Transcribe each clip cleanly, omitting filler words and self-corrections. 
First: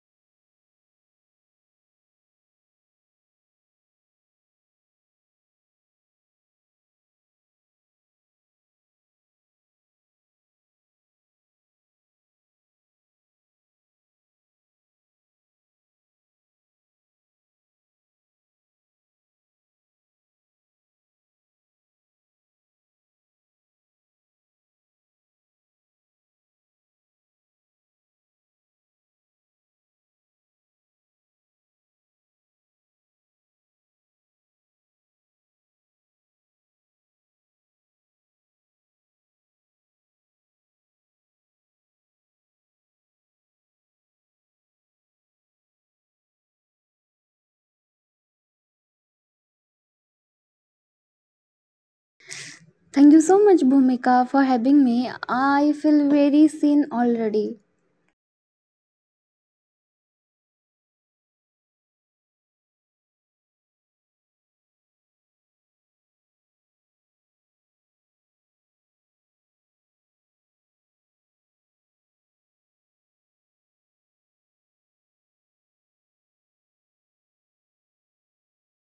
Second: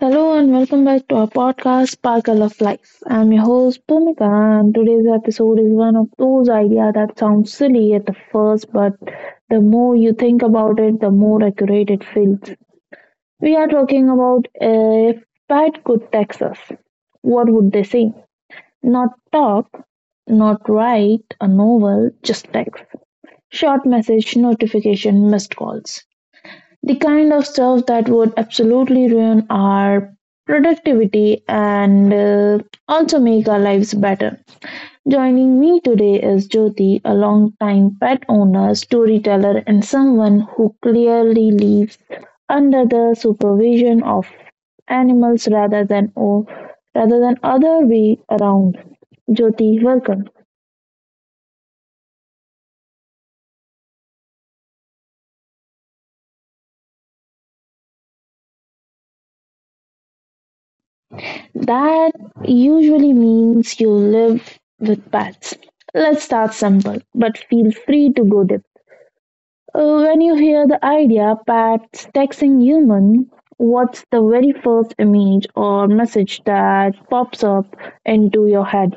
Hello and welcome back to our podcast, Sparkle of Life. I'm your host, Bhumika, and today's episode is one of those ideas that sounds silly at the first, but the more you think about it, the more accurate it feels. We are talking about if Pat could text us, what would they say? Not talk, not write a novel, just text. Short message, notification, missed calls. The kind of stuff that would absolutely ruin our productivity and also make our lives better. Joining me today is Jyoti, a longtime pet owner, storyteller, and someone who clearly lives under the supervision of animals rather than other way around. Jyoti, welcome. Thank you so much, Bhumika, for having me. I feel very seen already. That usually means you live with pets. Let's start simple, but feel free to go deep. When you hear the idea pets texting human, what's the very first image or message that pops up into your head?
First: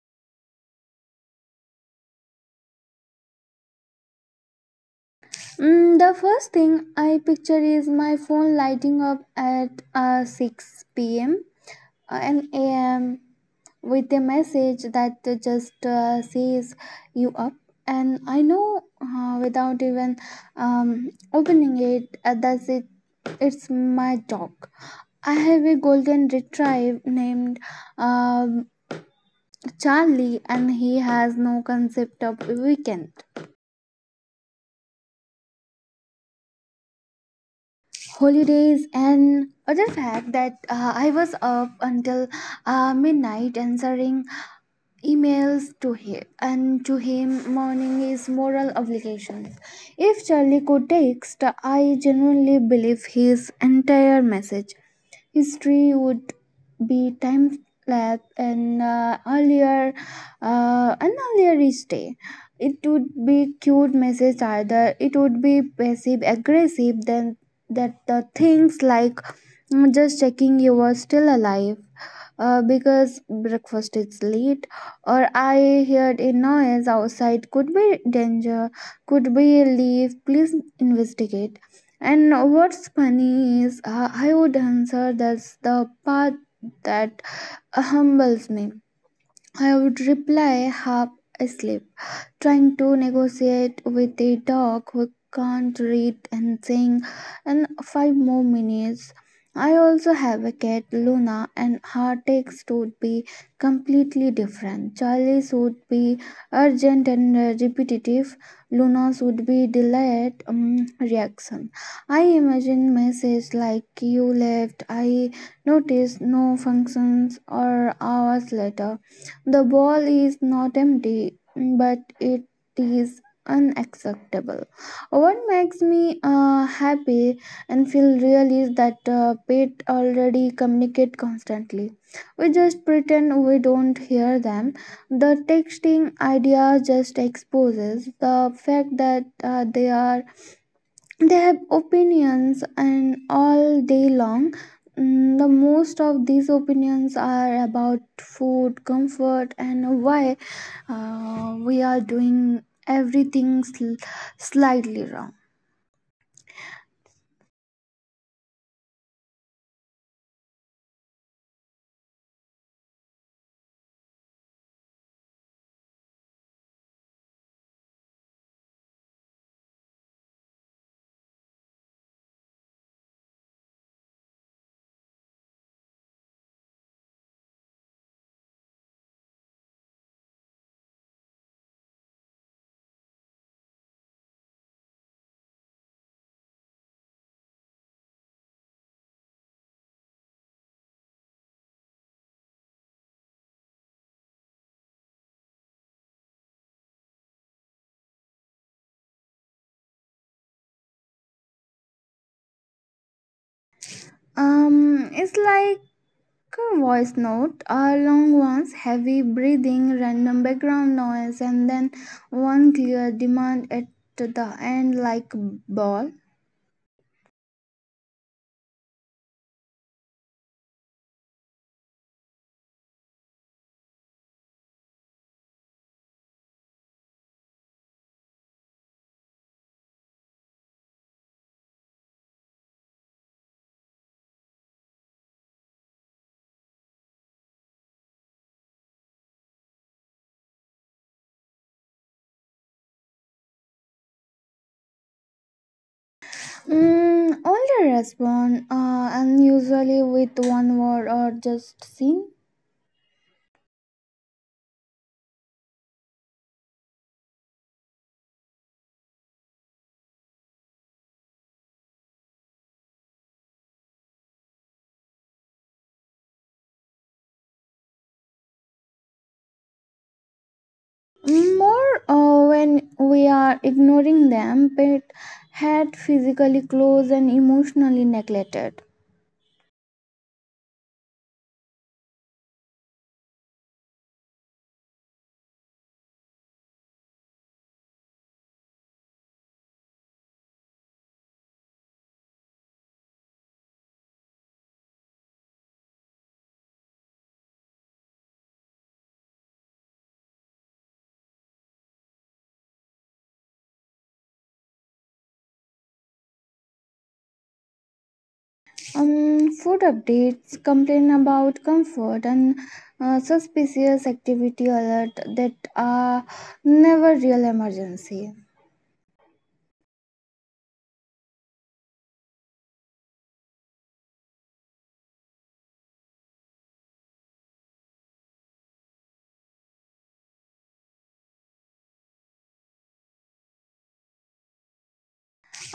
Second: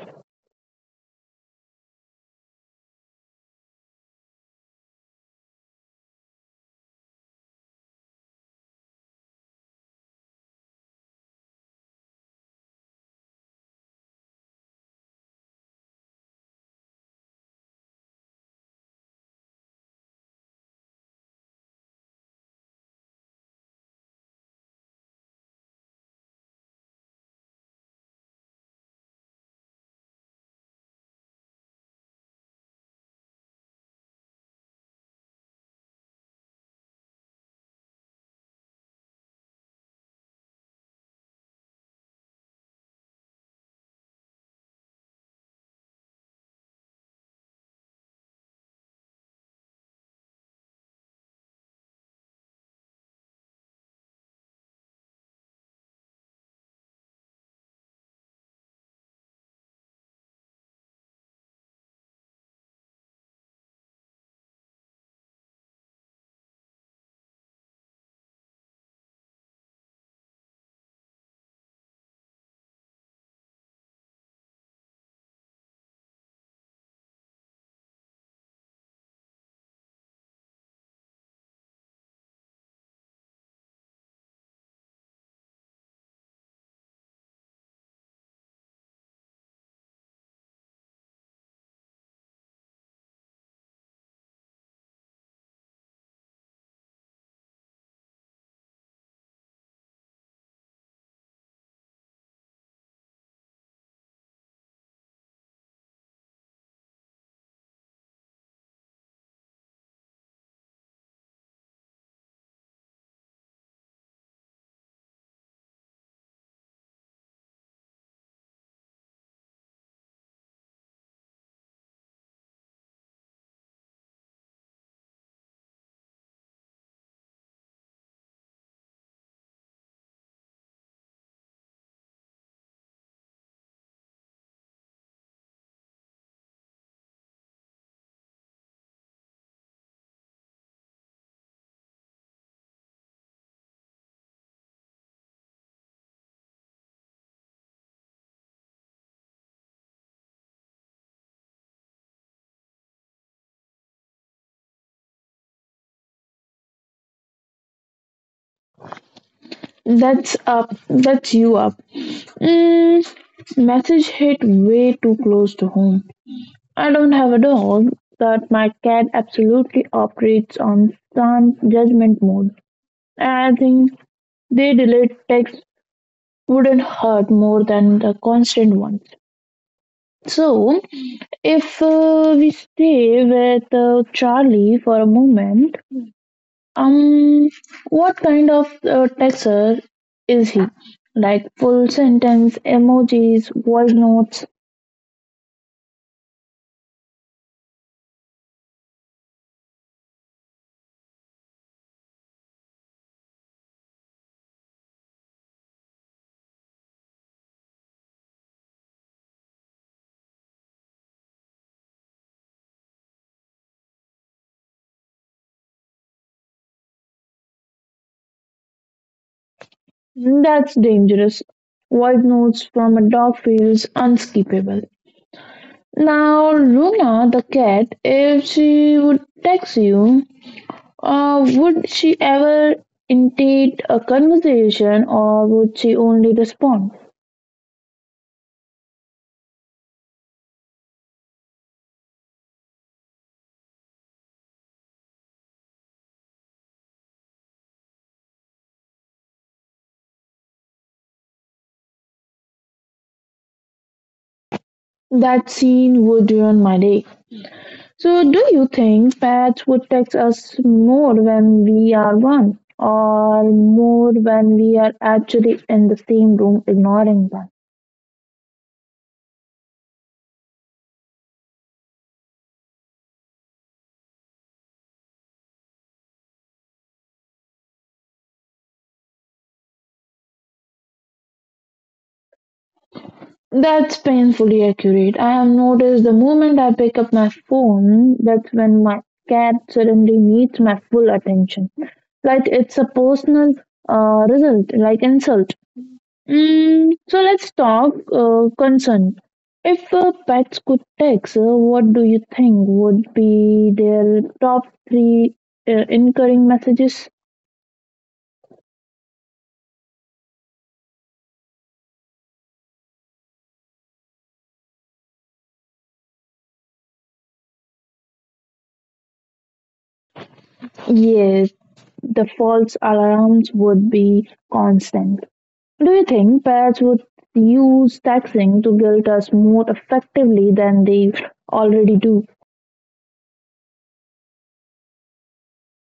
Mm, the first thing I picture is my phone lighting up at 6 p.m. and am with a message that just says you up. And I know without even opening it, that's it. It's my dog. I have a golden retriever named uh, Charlie, and he has no concept of weekend, holidays, and other fact that I was up until midnight answering emails to him, and to him morning is moral obligations. If Charlie could text, I genuinely believe his entire message history would be time lapse and earlier an earlier each day. It would be cute message, either it would be passive aggressive then that the things like, mm, just checking you were still alive. Because breakfast is late, or I heard a noise outside. Could be danger. Could be a leaf. Please investigate. And what's funny is I would answer, that's the part that humbles me. I would reply half asleep, trying to negotiate with a dog who can't read and sing in five more minutes. I also have a cat, Luna, and her text would be completely different. Charlie's would be urgent and repetitive. Luna's would be delayed reaction. I imagine messages like "You left," "I noticed," "No functions," or hours later. The bowl is not empty but it is unacceptable. What makes me happy and feel real is that pet already communicate constantly. We just pretend we don't hear them. The texting idea just exposes the fact that they have opinions, and all day long, mm, the most of these opinions are about food comfort and why we are doing everything slightly wrong. That's up. That's you up. Mm, message hit way too close to home. I don't have a dog, but my cat absolutely operates on sound judgment mode. And I think they delayed text wouldn't hurt more than the constant ones. So, if we stay with Charlie for a moment, um, what kind of texter is he? Like full sentence, emojis, voice notes. Um, it's like a voice note, a long ones, heavy breathing, random background noise, and then one clear demand at the end, like ball. That's dangerous. Voice notes from a dog feels unskippable. Now, Luna the cat, if she would text you, would she ever initiate a conversation or would she only respond? Mm, only respond, and usually with one word or just sing. That scene would ruin my day. So, do you think pets would text us more when we are one or more when we are actually in the same room ignoring them? More when we are ignoring them, pet had physically close and emotionally neglected. That's painfully accurate. I have noticed the moment I pick up my phone, that's when my cat suddenly needs my full attention. Like it's a personal result, like insult. Mm, so let's talk consent. If pets could text, what do you think would be their top three incurring messages? Food updates, complain about comfort, and suspicious activity alert that are never real emergency. Yes, the false alarms would be constant. Do you think parents would use taxing to guilt us more effectively than they already do?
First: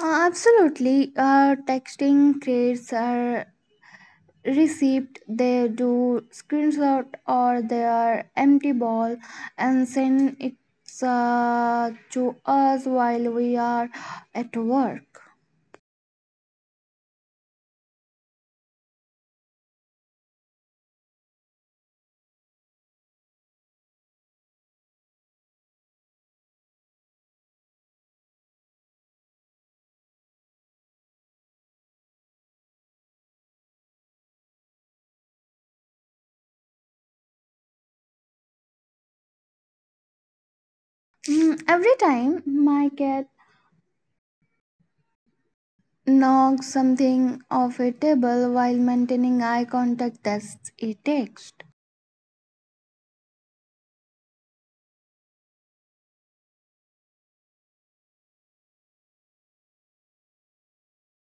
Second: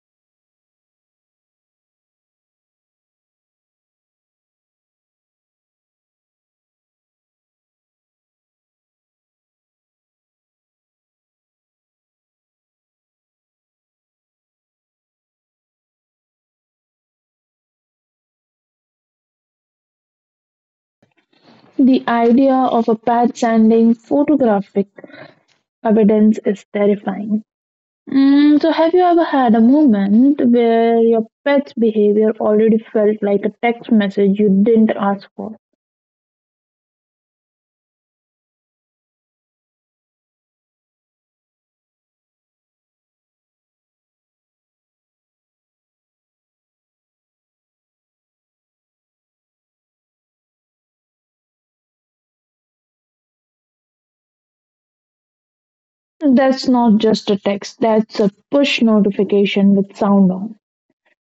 Absolutely, texting creates a receipt. They do screenshot or their empty ball and send it to us while we are at work. The idea of a pat sending photographic evidence is terrifying. Mm, so, have you ever had a moment where your pet's behavior already felt like a text message you didn't ask for? Mm, every time my cat knocks something off a table while maintaining eye contact, that's a text. That's not just a text, that's a push notification with sound on.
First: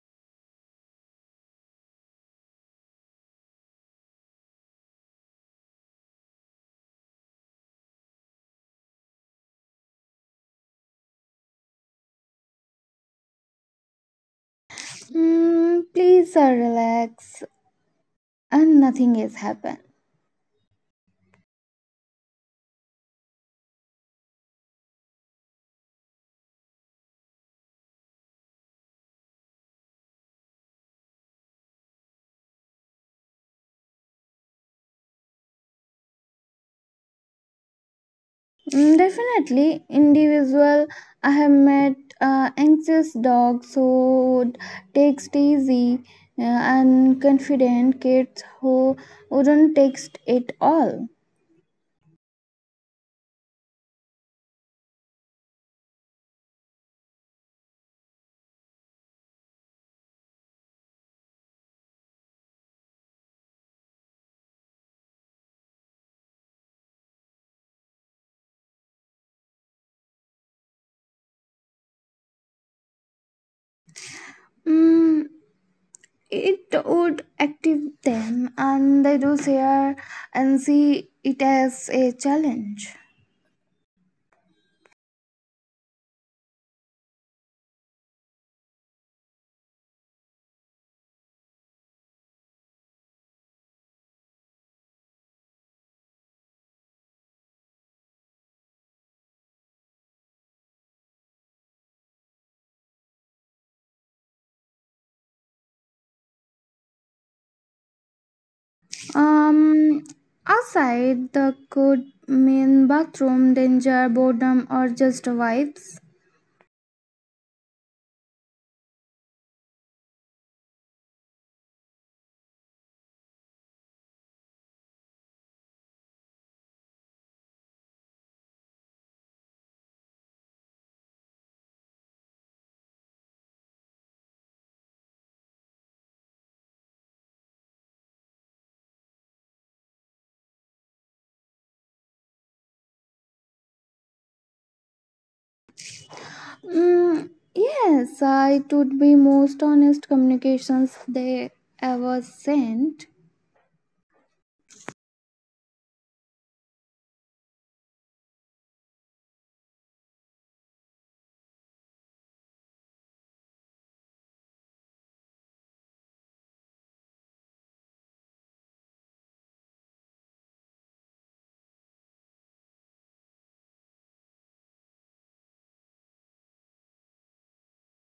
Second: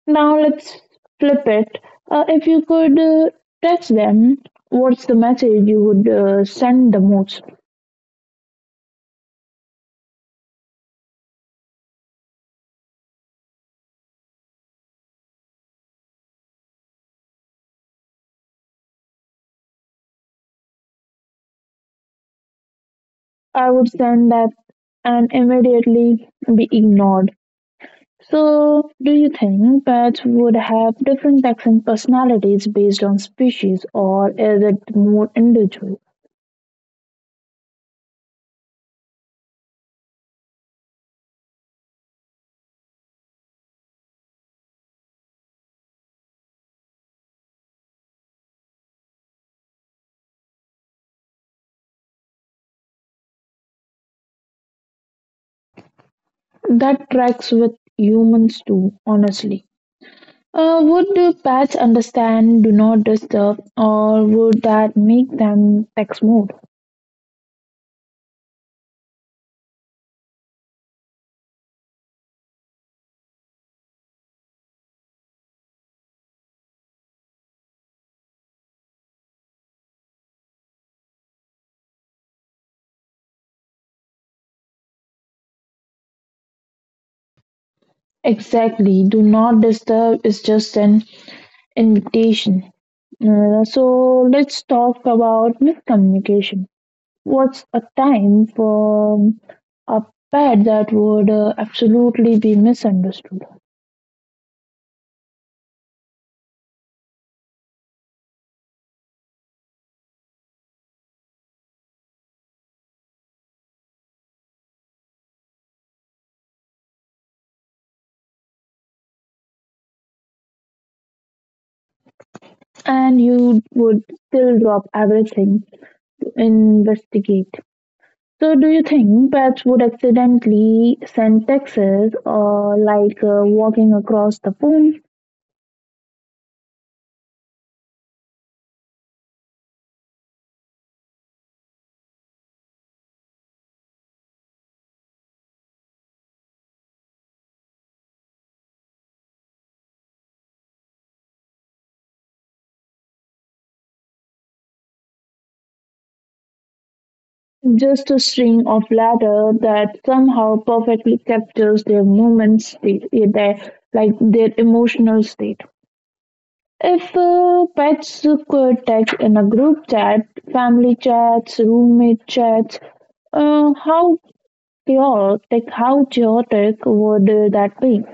Now let's flip it. If you could text them, what's the message you would send the most? Mm, please relax, and nothing has happened. I would send that and immediately be ignored. So, do you think pets would have different texting personalities based on species, or is it more individual? Mm, definitely, individual. I have met anxious dogs who would take it easy, and confident kids who wouldn't text it all. That tracks with humans too, honestly. Would the pets understand do not disturb, or would that make them text more? Mm, it would active them, and they do share and see it as a challenge. Exactly. Do not disturb is just an invitation. So let's talk about miscommunication. What's a time for a pet that would absolutely be misunderstood Um, outside, the could mean bathroom danger, boredom, or just vibes. and you would still drop everything to investigate? So, do you think pets would accidentally send texts or like walking across the phone? Mm, yes, I would be most honest communications they ever sent. Just a string of letters that somehow perfectly captures their moment state, their emotional state. If pets could text in a group chat, family chats, roommate chats, uh, how how chaotic would that be?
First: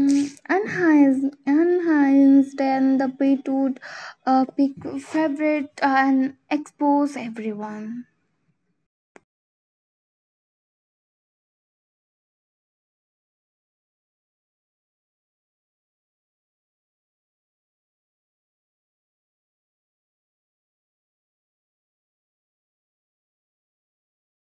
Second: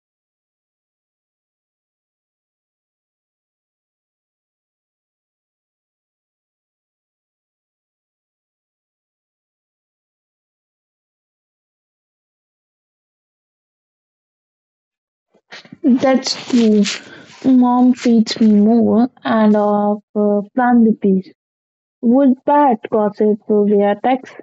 Mm, and Heinz, then the bit would pick favorite and expose everyone. That's true. Mom feeds me more and of family peace. Would that gossip via text?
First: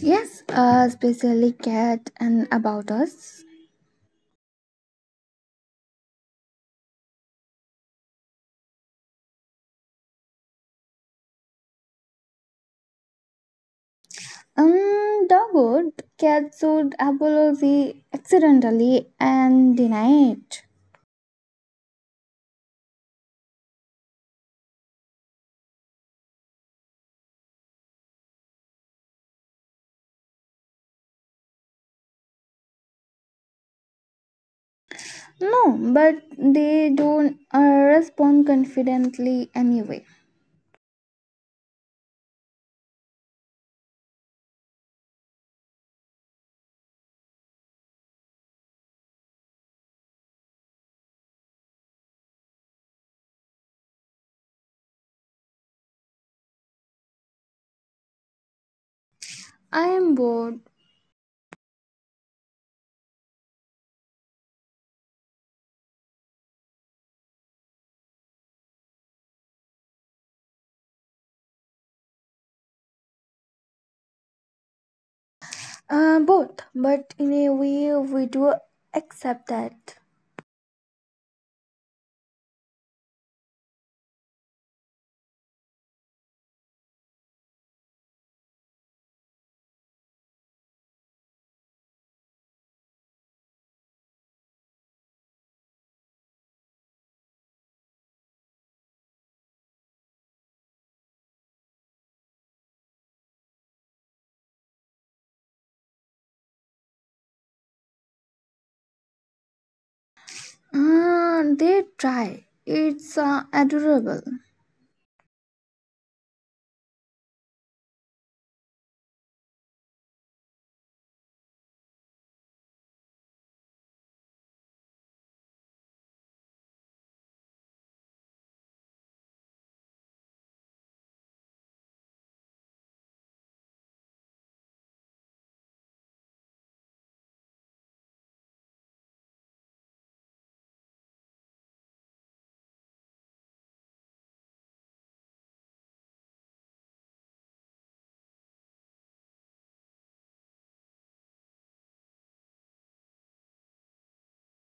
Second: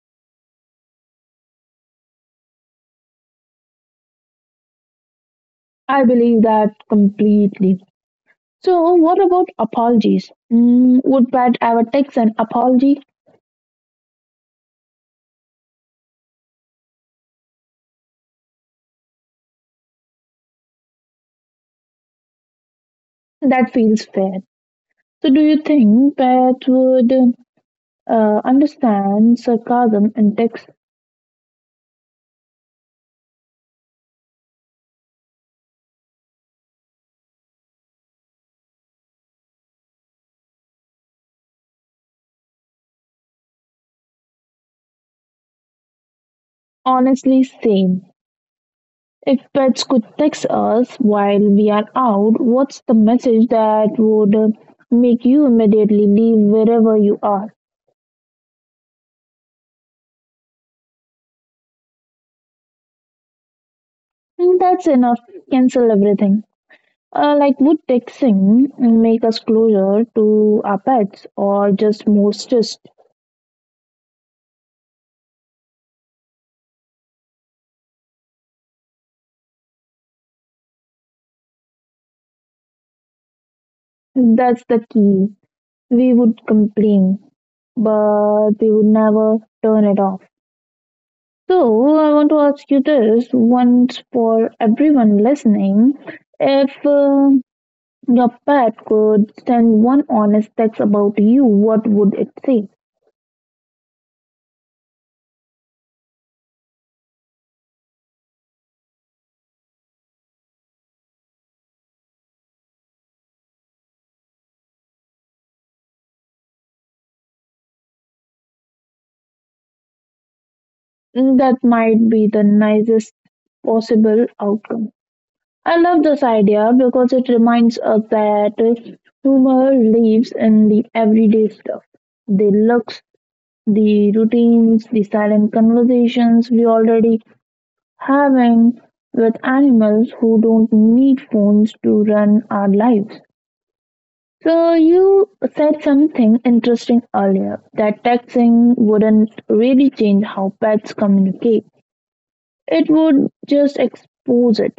Yes, especially cat and about us. I believe that completely. So, what about apologies? Mm, would Pat ever take an apology? Doggone, cat would apologize accidentally and deny it. That feels fair. So, do you think Pat would understand sarcasm and text No, but they don't respond confidently anyway. honestly same? If pets could text us while we are out, what's the message that would make you immediately leave wherever you are? I am bored. Mm, that's enough. Cancel everything. Like, would texting make us closer to our pets or just more stressed? Both, but in a way, we do accept that. That's the key. We would complain, but we would never turn it off. So, I want to ask you this once for everyone listening. If your pet could send one honest text about you, what would it say? Ah, they try. It's adorable. That might be the nicest possible outcome. I love this idea because it reminds us that humor lives in the everyday stuff the looks, the routines, the silent conversations we already having with animals who don't need phones to run our lives. So you said something interesting earlier that texting wouldn't really change how pets communicate. It would just expose it.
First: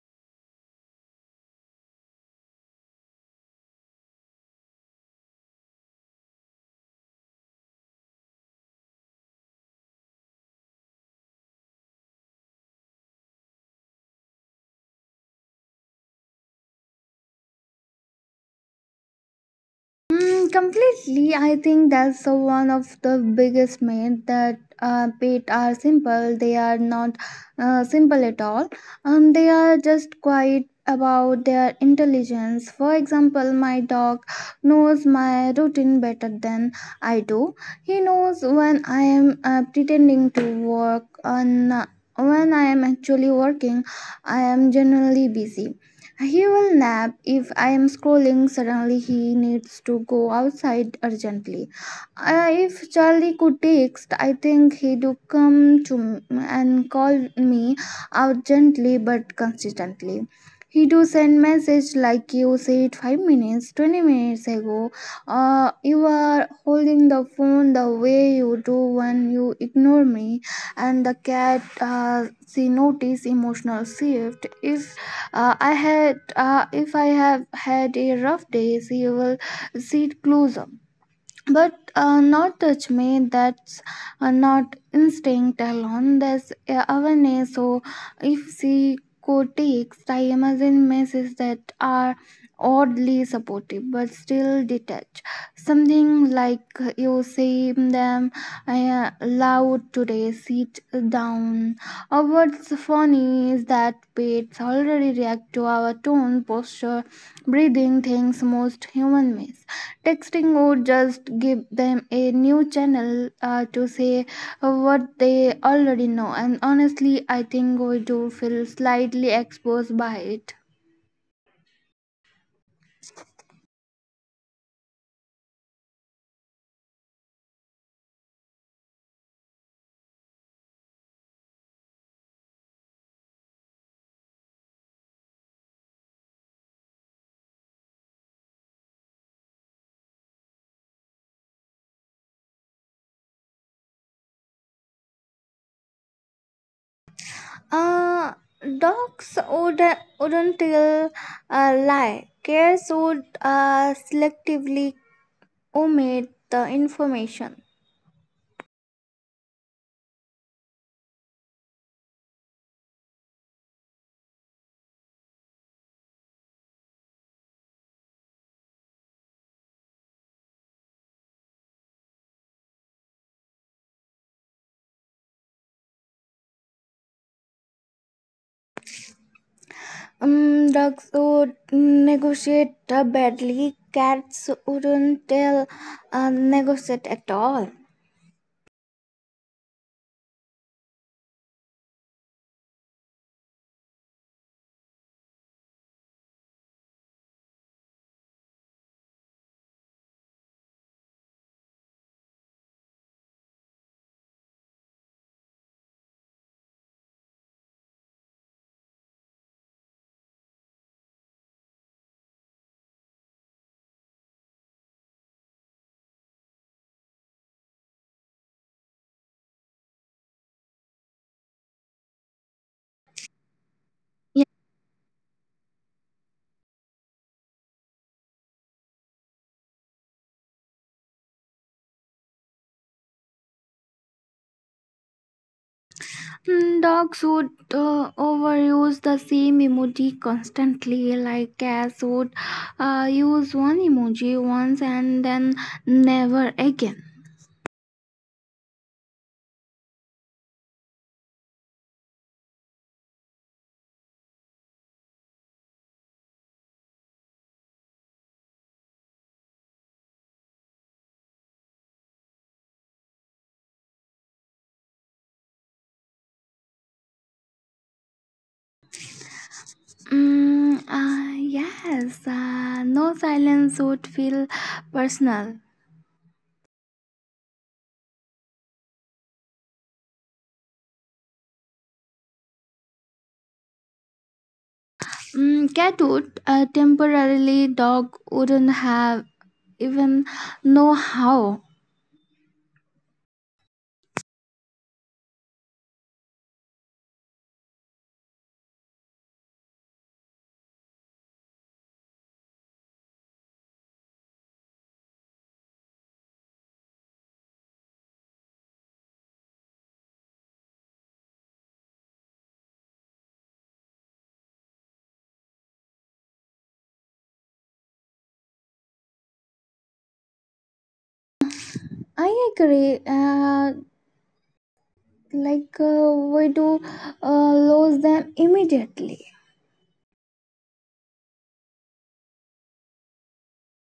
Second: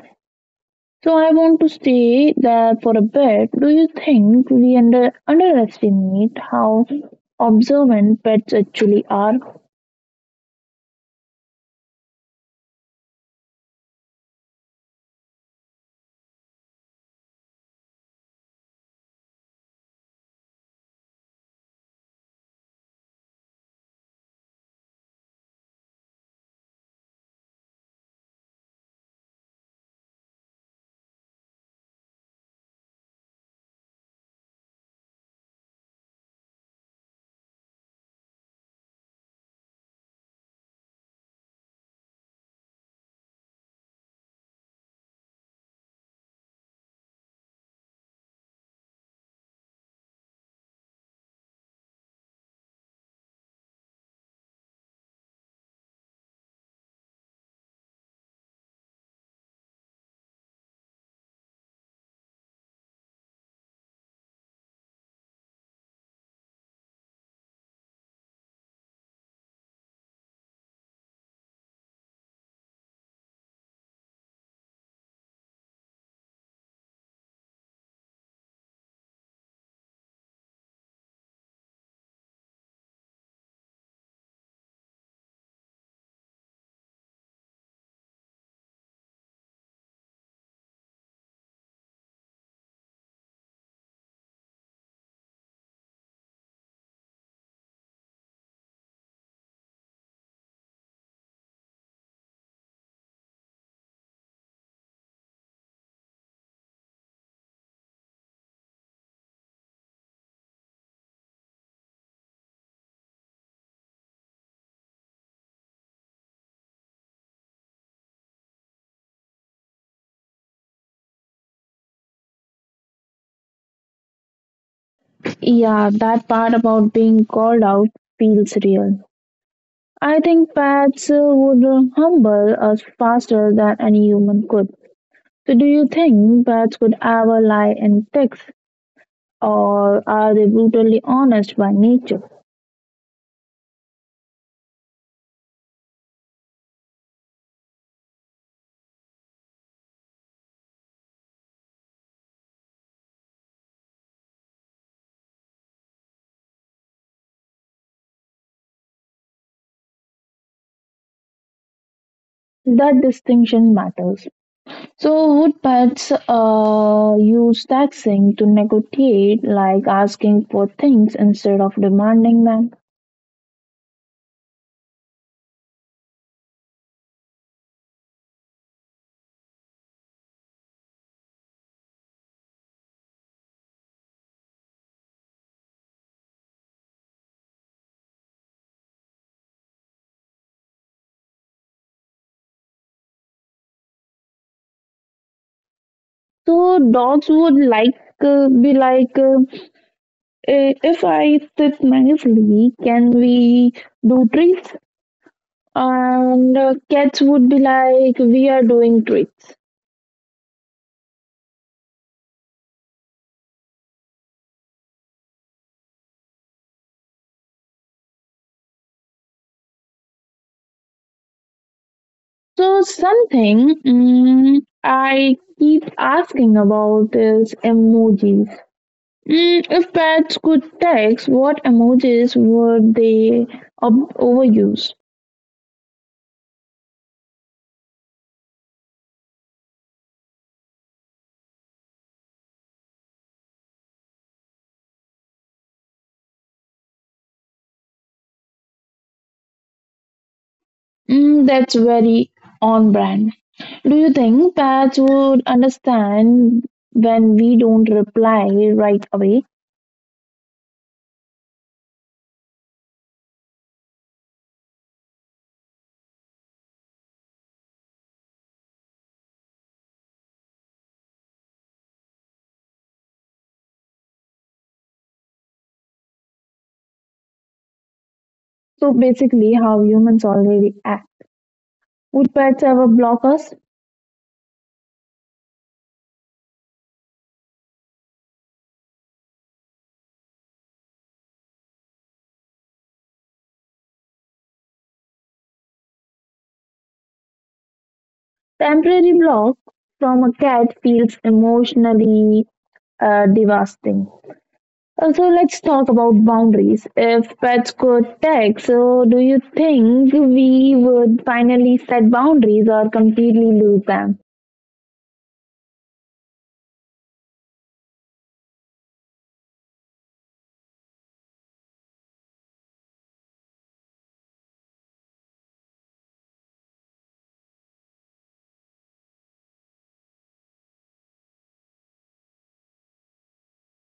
So I want to stay there for a bit, do you think we underestimate how observant pets actually are? Mm, completely. I think that's the one of the biggest myths that pet are simple. They are not simple at all. They are just quiet about their intelligence. For example, my dog knows my routine better than I do. He knows when I am pretending to work and when I am actually working. I am generally busy. He will nap if I am scrolling. Suddenly, he needs to go outside urgently. If Charlie could text, I think he'd come to m- and call me out gently but consistently. He do send message like you said 5 minutes, 20 minutes ago. You are holding the phone the way you do when you ignore me, and the cat she notice emotional shift. If if I have had a rough day, you will see it closer but not touch me. That's not instinct alone, that's awareness. So if she cortex, I imagine messages that are oddly supportive but still detached, something like you say them loud today, sit down. Or what's funny is that pets already react to our tone, posture, breathing, things most human miss. Texting would just give them a new channel to say what they already know, and honestly, I think we do feel slightly exposed by it. Yeah, that part about being called out feels real. I think pets would humble us faster than any human could. So, do you think pets could ever lie in ticks, or are they brutally honest by nature? Uh, dogs wouldn't tell a lie. Cats would selectively omit the information. That distinction matters. So, would pets use taxing to negotiate, like asking for things instead of demanding them? Dogs would negotiate badly. Cats wouldn't tell negotiate at all. So, dogs would like be like. If I sit nicely, can we do tricks? And cats would be like, we are doing tricks. So something I keep asking about is emojis. Mm, if pets could text, what emojis would they overuse? Mm, dogs would overuse the same emoji constantly, like cats would use one emoji once and then never again. Mm, that's very on brand. Do you think pets would understand when we don't reply right away? Mm, yes, no silence would feel personal. So basically, how humans already act. Would pets ever block us? Mm, cat would temporarily, dog wouldn't have even know how. Temporary block from a cat feels emotionally devastating. Also, let's talk about boundaries. If pets could text, so do you think we would finally set boundaries or completely lose them? I agree, we do lose them immediately.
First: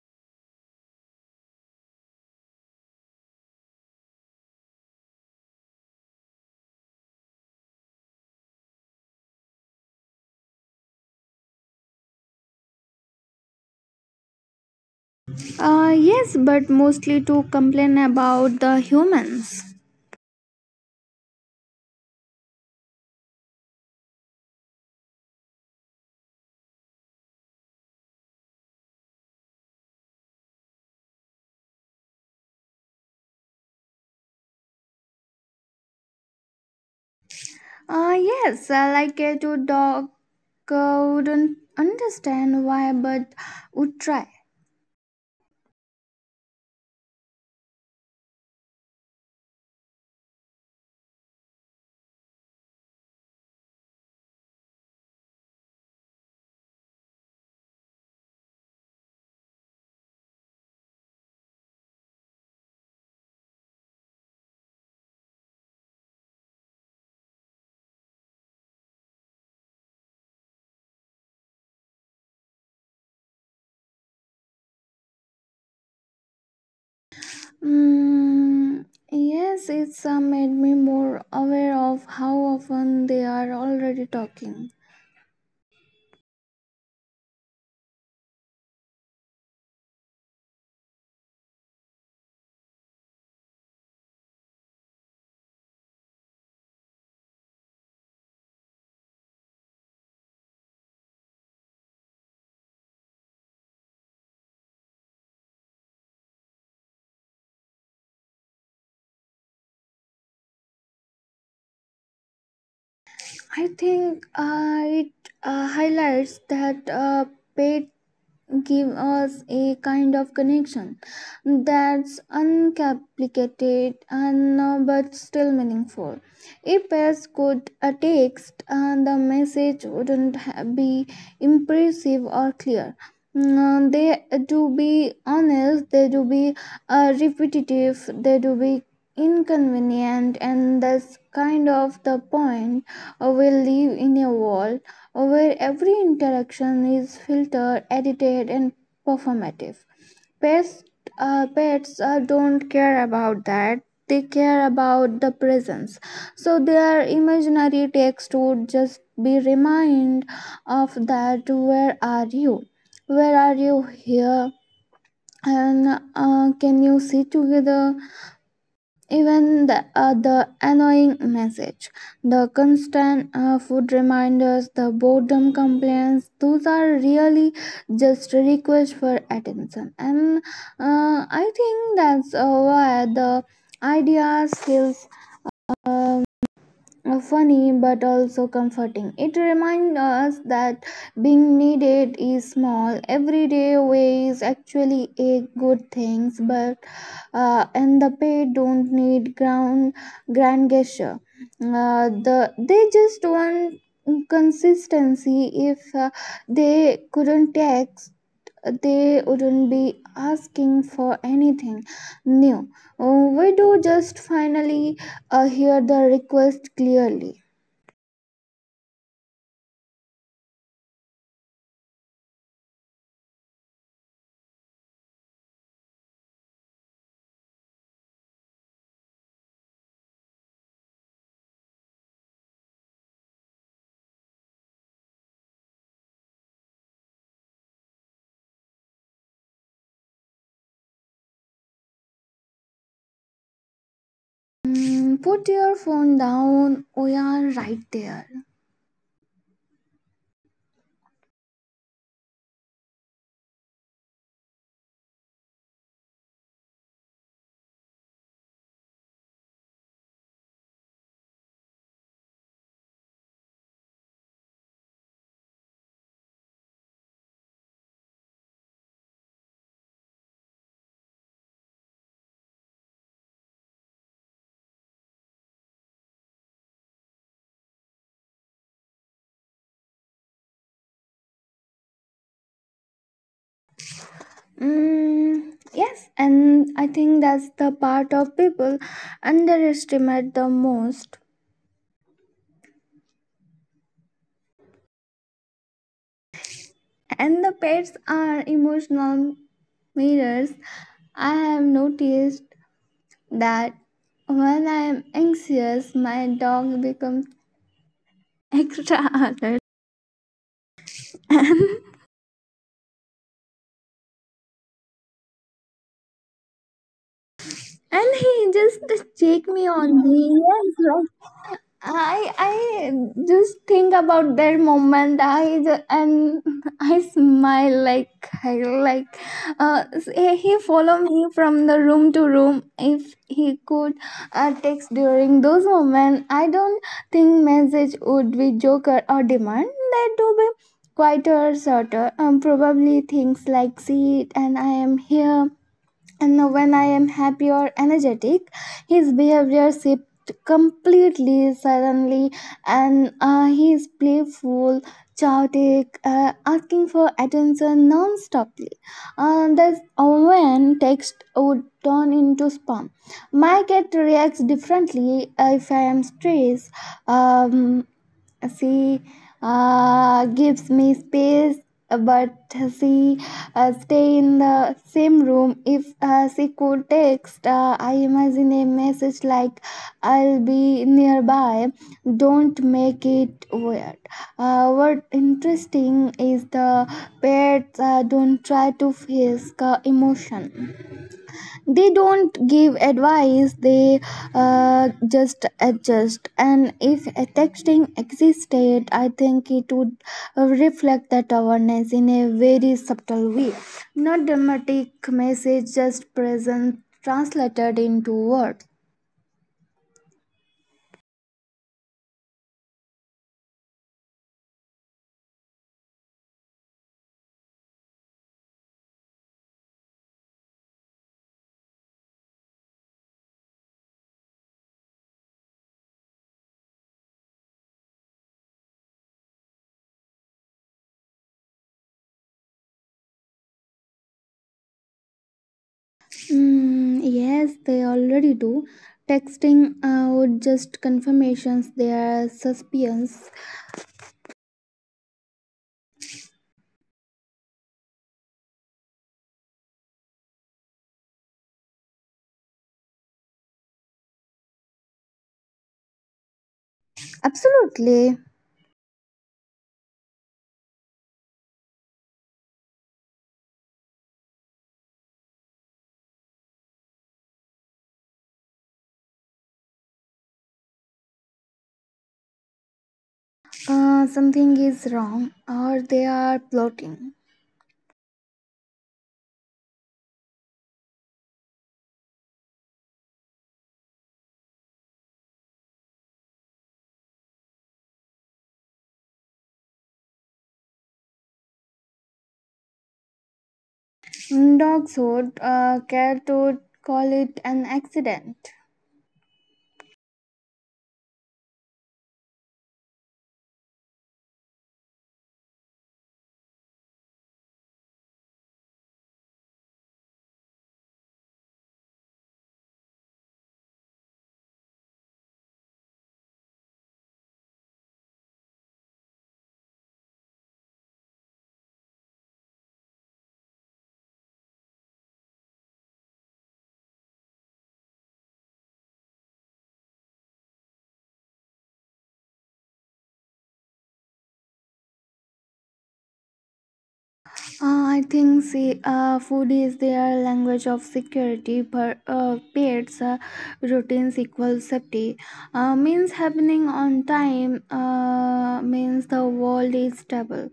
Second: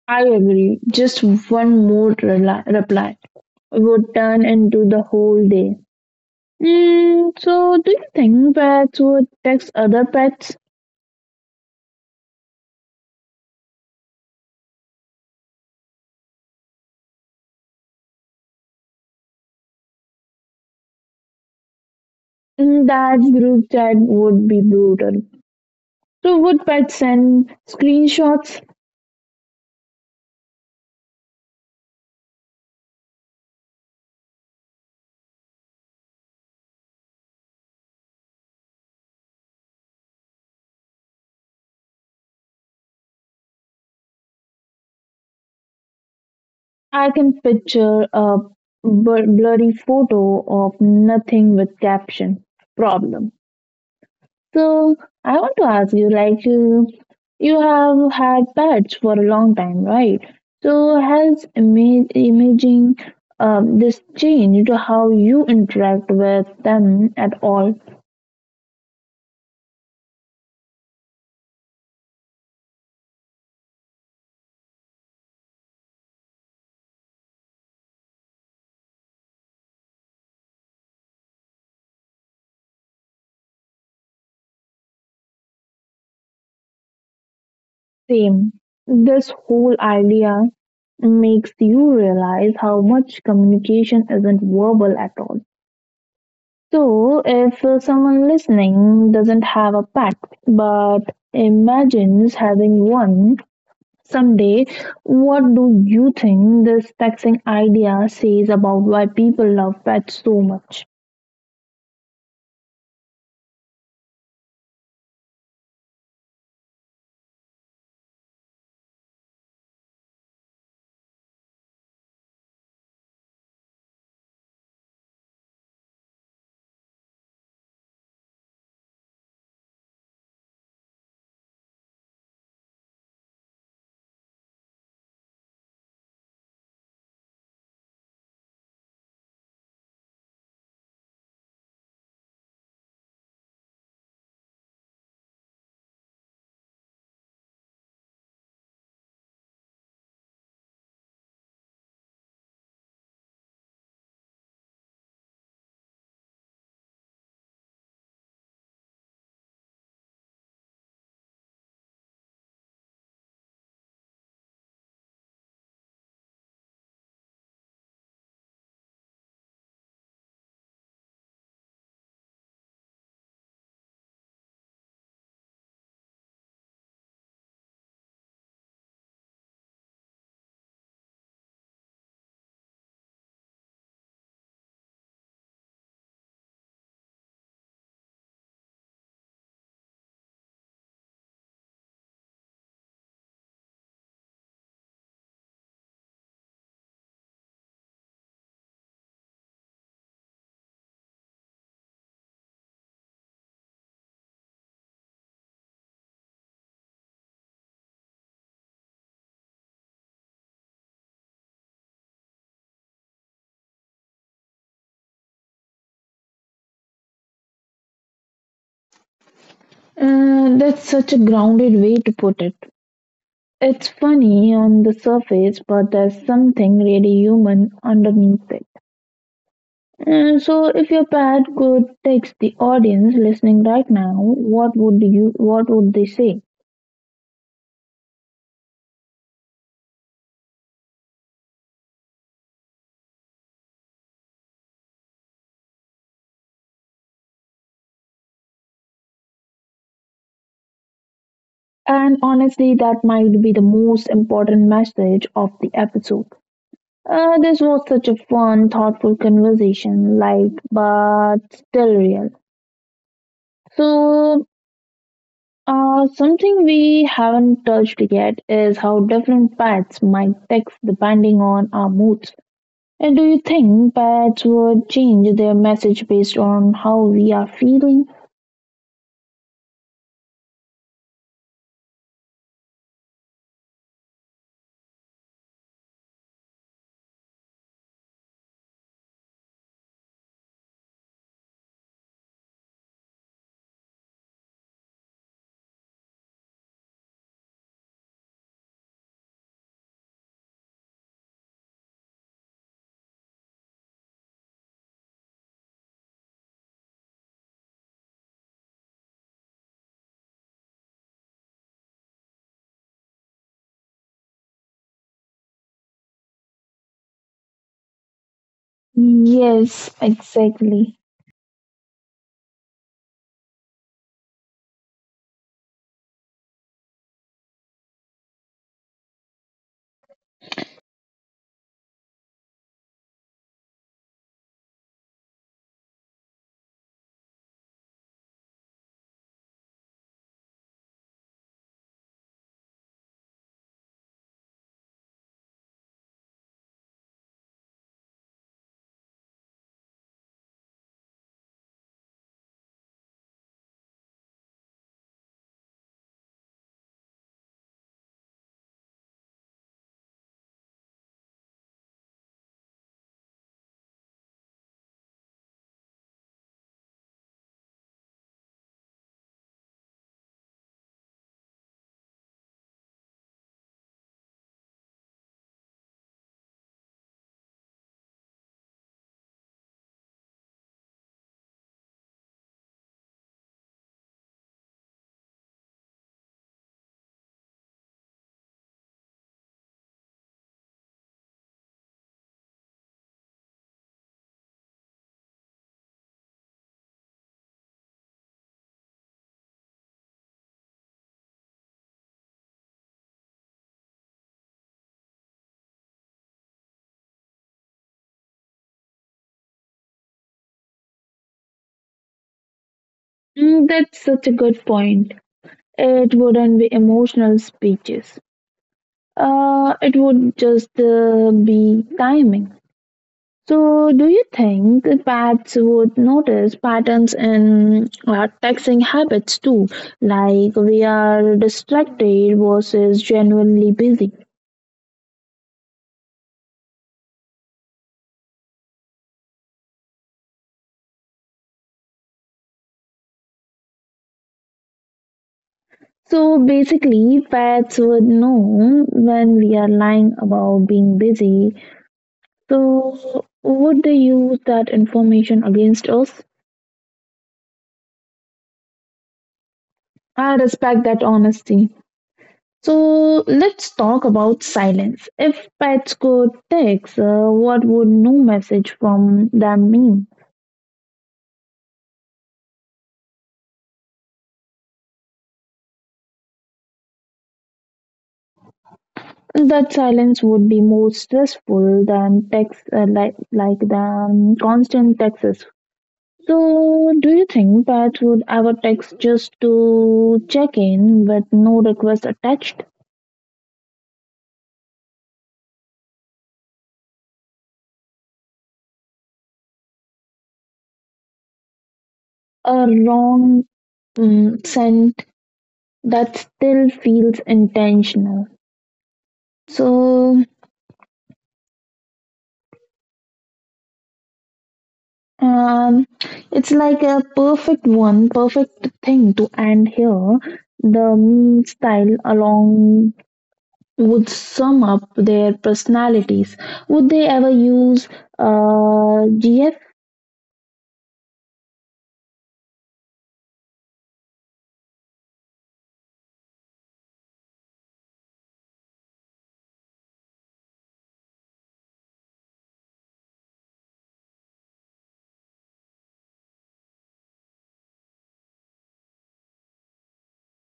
I agree. Just one more reply would turn into the whole day. Mm, so, do you think pets would text other pets? Yes, but mostly to complain about the humans. In that group chat would be brutal. So would Pat send screenshots? Yes, like a to dog wouldn't understand why, but would try. I can picture a blurry photo of nothing with caption. Problem. So I want to ask you, you have had pets for a long time, right? So has imaging this changed how you interact with them at all? Mm, yes, it's made me more aware of how often they are already talking. Same. This whole idea makes you realize how much communication isn't verbal at all. So, if someone listening doesn't have a pact but imagines having one someday, what do you think this texting idea says about why people love pets so much? I think it highlights that pet give us a kind of connection that's uncomplicated and but still meaningful. If pairs could text, the message wouldn't be impressive or clear. Mm, they do be honest, they do be repetitive, they do be inconvenient, and that's kind of the point. Uh, we live in a world where every interaction is filtered, edited, and performative. Pets, pets don't care about that. They care about the presence. So their imaginary text would just be remind of that. Where are you? Where are you here? And can you sit together? Even the annoying message, the constant food reminders, the boredom complaints, those are really just a request for attention. And I think that's why the ideas feels Um, funny but also comforting. It reminds us that being needed is small, everyday ways actually a good things, but and the paid don't need ground grand gesture. They just want consistency. If they couldn't take, they wouldn't be asking for anything new. We do just finally hear the request clearly. That's such a grounded way to put it. It's funny on the surface, but there's something really human underneath it. So, if your pet could text the audience listening right now, what would they say? Mm, put your phone down, we are right there. And honestly, that might be the most important message of the episode. This was such a fun, thoughtful conversation, like but still real. So, something we haven't touched yet is how different pets might text depending on our moods. And do you think pets would change their message based on how we are feeling? Mm, yes, and I think that's the part of people underestimate the most. And the pets are emotional mirrors. I have noticed that when I am anxious, my dog becomes extra alert and, and he just check me on Yes, me. Yes, exactly. like i just think about that moment, I ju- and I smile like uh, he follow me from the room to room. If he could text during those moments, I don't think message would be joker or demand that to be quieter, shorter. Um, probably things like see it, and I am here. And when I am happy or energetic, his behavior shifts completely suddenly, and he is playful, chaotic, asking for attention non-stoply. That's when text would turn into spam. My cat reacts differently if I am stressed. Um, she gives me space but she stay in the same room. If she could text, I imagine a message like I'll be nearby, don't make it weird. Uh, what interesting is the pets don't try to face the emotion, they don't give advice, they just adjust. And if a texting existed, I think it would reflect that awareness in a very subtle way, not dramatic message, just present translated into words. Mm, that's such a good point. It wouldn't be emotional speeches. It would just be timing. So, do you think that pets would notice patterns in our texting habits too? Like we are distracted versus genuinely busy. Mm, yes, they already do. Texting would just confirmations their suspicions. So basically, pets would know when we are lying about being busy. So, would they use that information against us? Absolutely. I respect that honesty. So, let's talk about silence. If pets could text, what would no message from them mean? Uh, something is wrong or they are plotting. That silence would be more stressful than text, like than constant texts. So, do you think pets would ever text just to check in with no request attached? Dogs would care to call it an accident. A wrong send that still feels intentional. So um, it's like a perfect one, perfect thing to end here. The meme style along would sum up their personalities. Would they ever use GF? I think see, food is their language of security, but pets routines equal safety. Means happening on time means the world is stable.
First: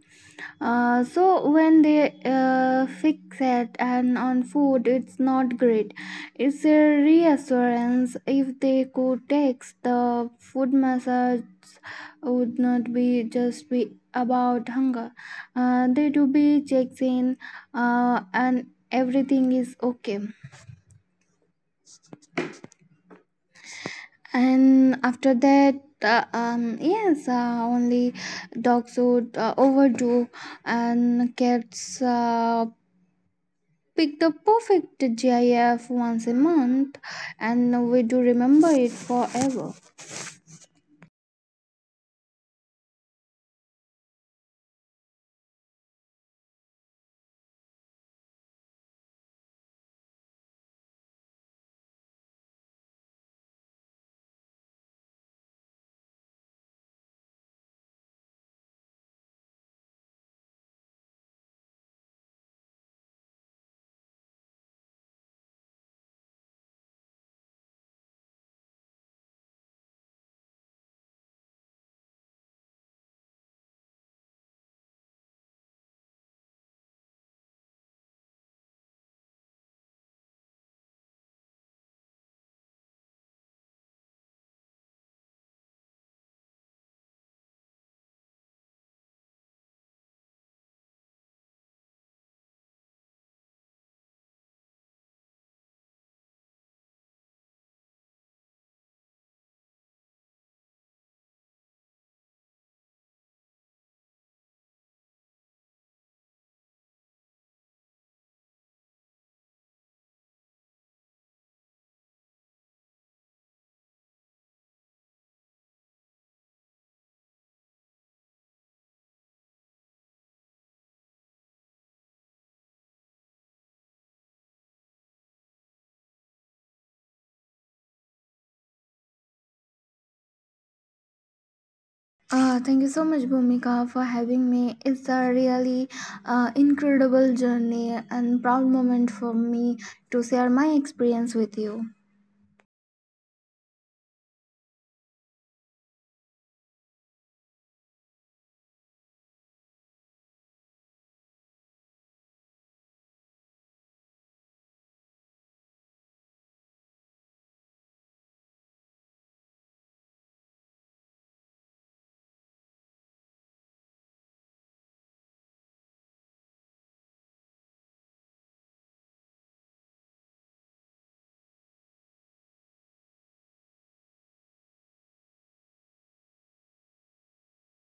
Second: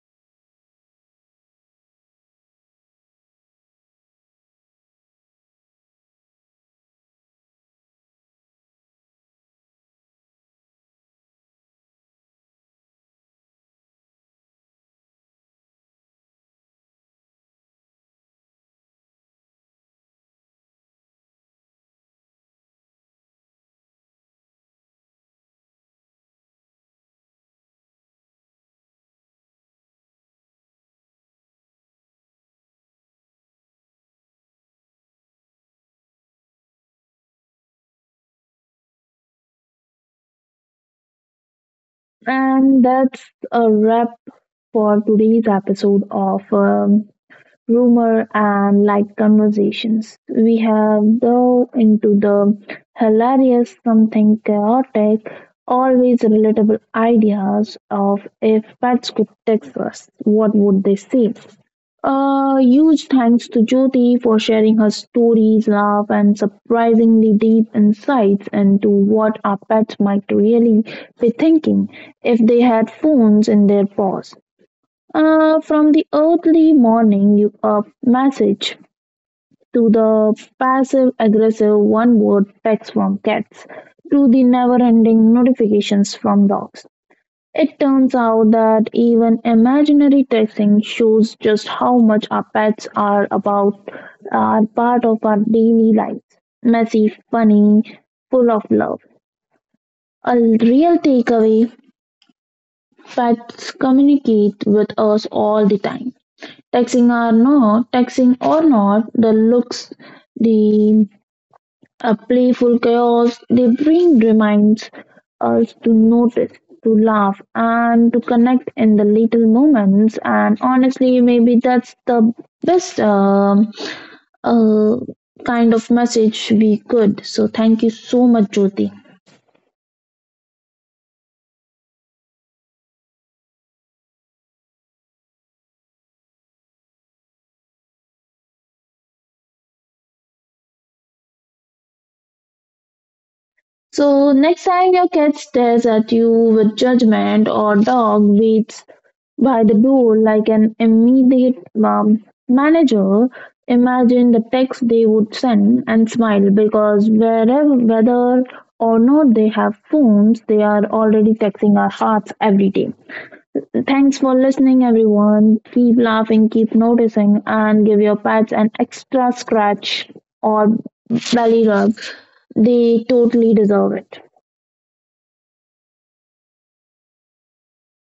So when they fix it and on food, it's not great. It's a reassurance. If they could text, the food message would not be just be about hunger. Uh, they do be checks in and everything is okay. And after that, yes, only dogs would overdo, and cats pick the perfect gif once a month, and we do remember it forever. And that's a wrap for today's episode of. Rumor, and light conversations. We have dove into the hilarious, something chaotic, always relatable ideas of if pets could text us, what would they say? Huge thanks to Jyoti for sharing her stories, love, and surprisingly deep insights into what our pets might really be thinking if they had phones in their paws. From the early morning you up message to the passive aggressive one word text from cats to the never ending notifications from dogs. It turns out that even imaginary texting shows just how much our pets are about, are part of our daily lives. Messy, funny, full of love. A real takeaway pets communicate with us all the time. Taxing or not, the looks, the playful chaos they bring reminds us to notice, to laugh, and to connect in the little moments. And honestly, maybe that's the best uh, kind of message we could. So thank you so much, Jyoti. Thank you so much, bhumika, for having me. It's a really incredible journey and proud moment for me to share my experience with you. So next time your cat stares at you with judgment or dog waits by the door, like an immediate manager, imagine the text they would send and smile because whether or not they have phones, they are already texting our hearts every day. Thanks for listening, everyone. Keep laughing, keep noticing, and give your pets an extra scratch or belly rub. They totally deserve it.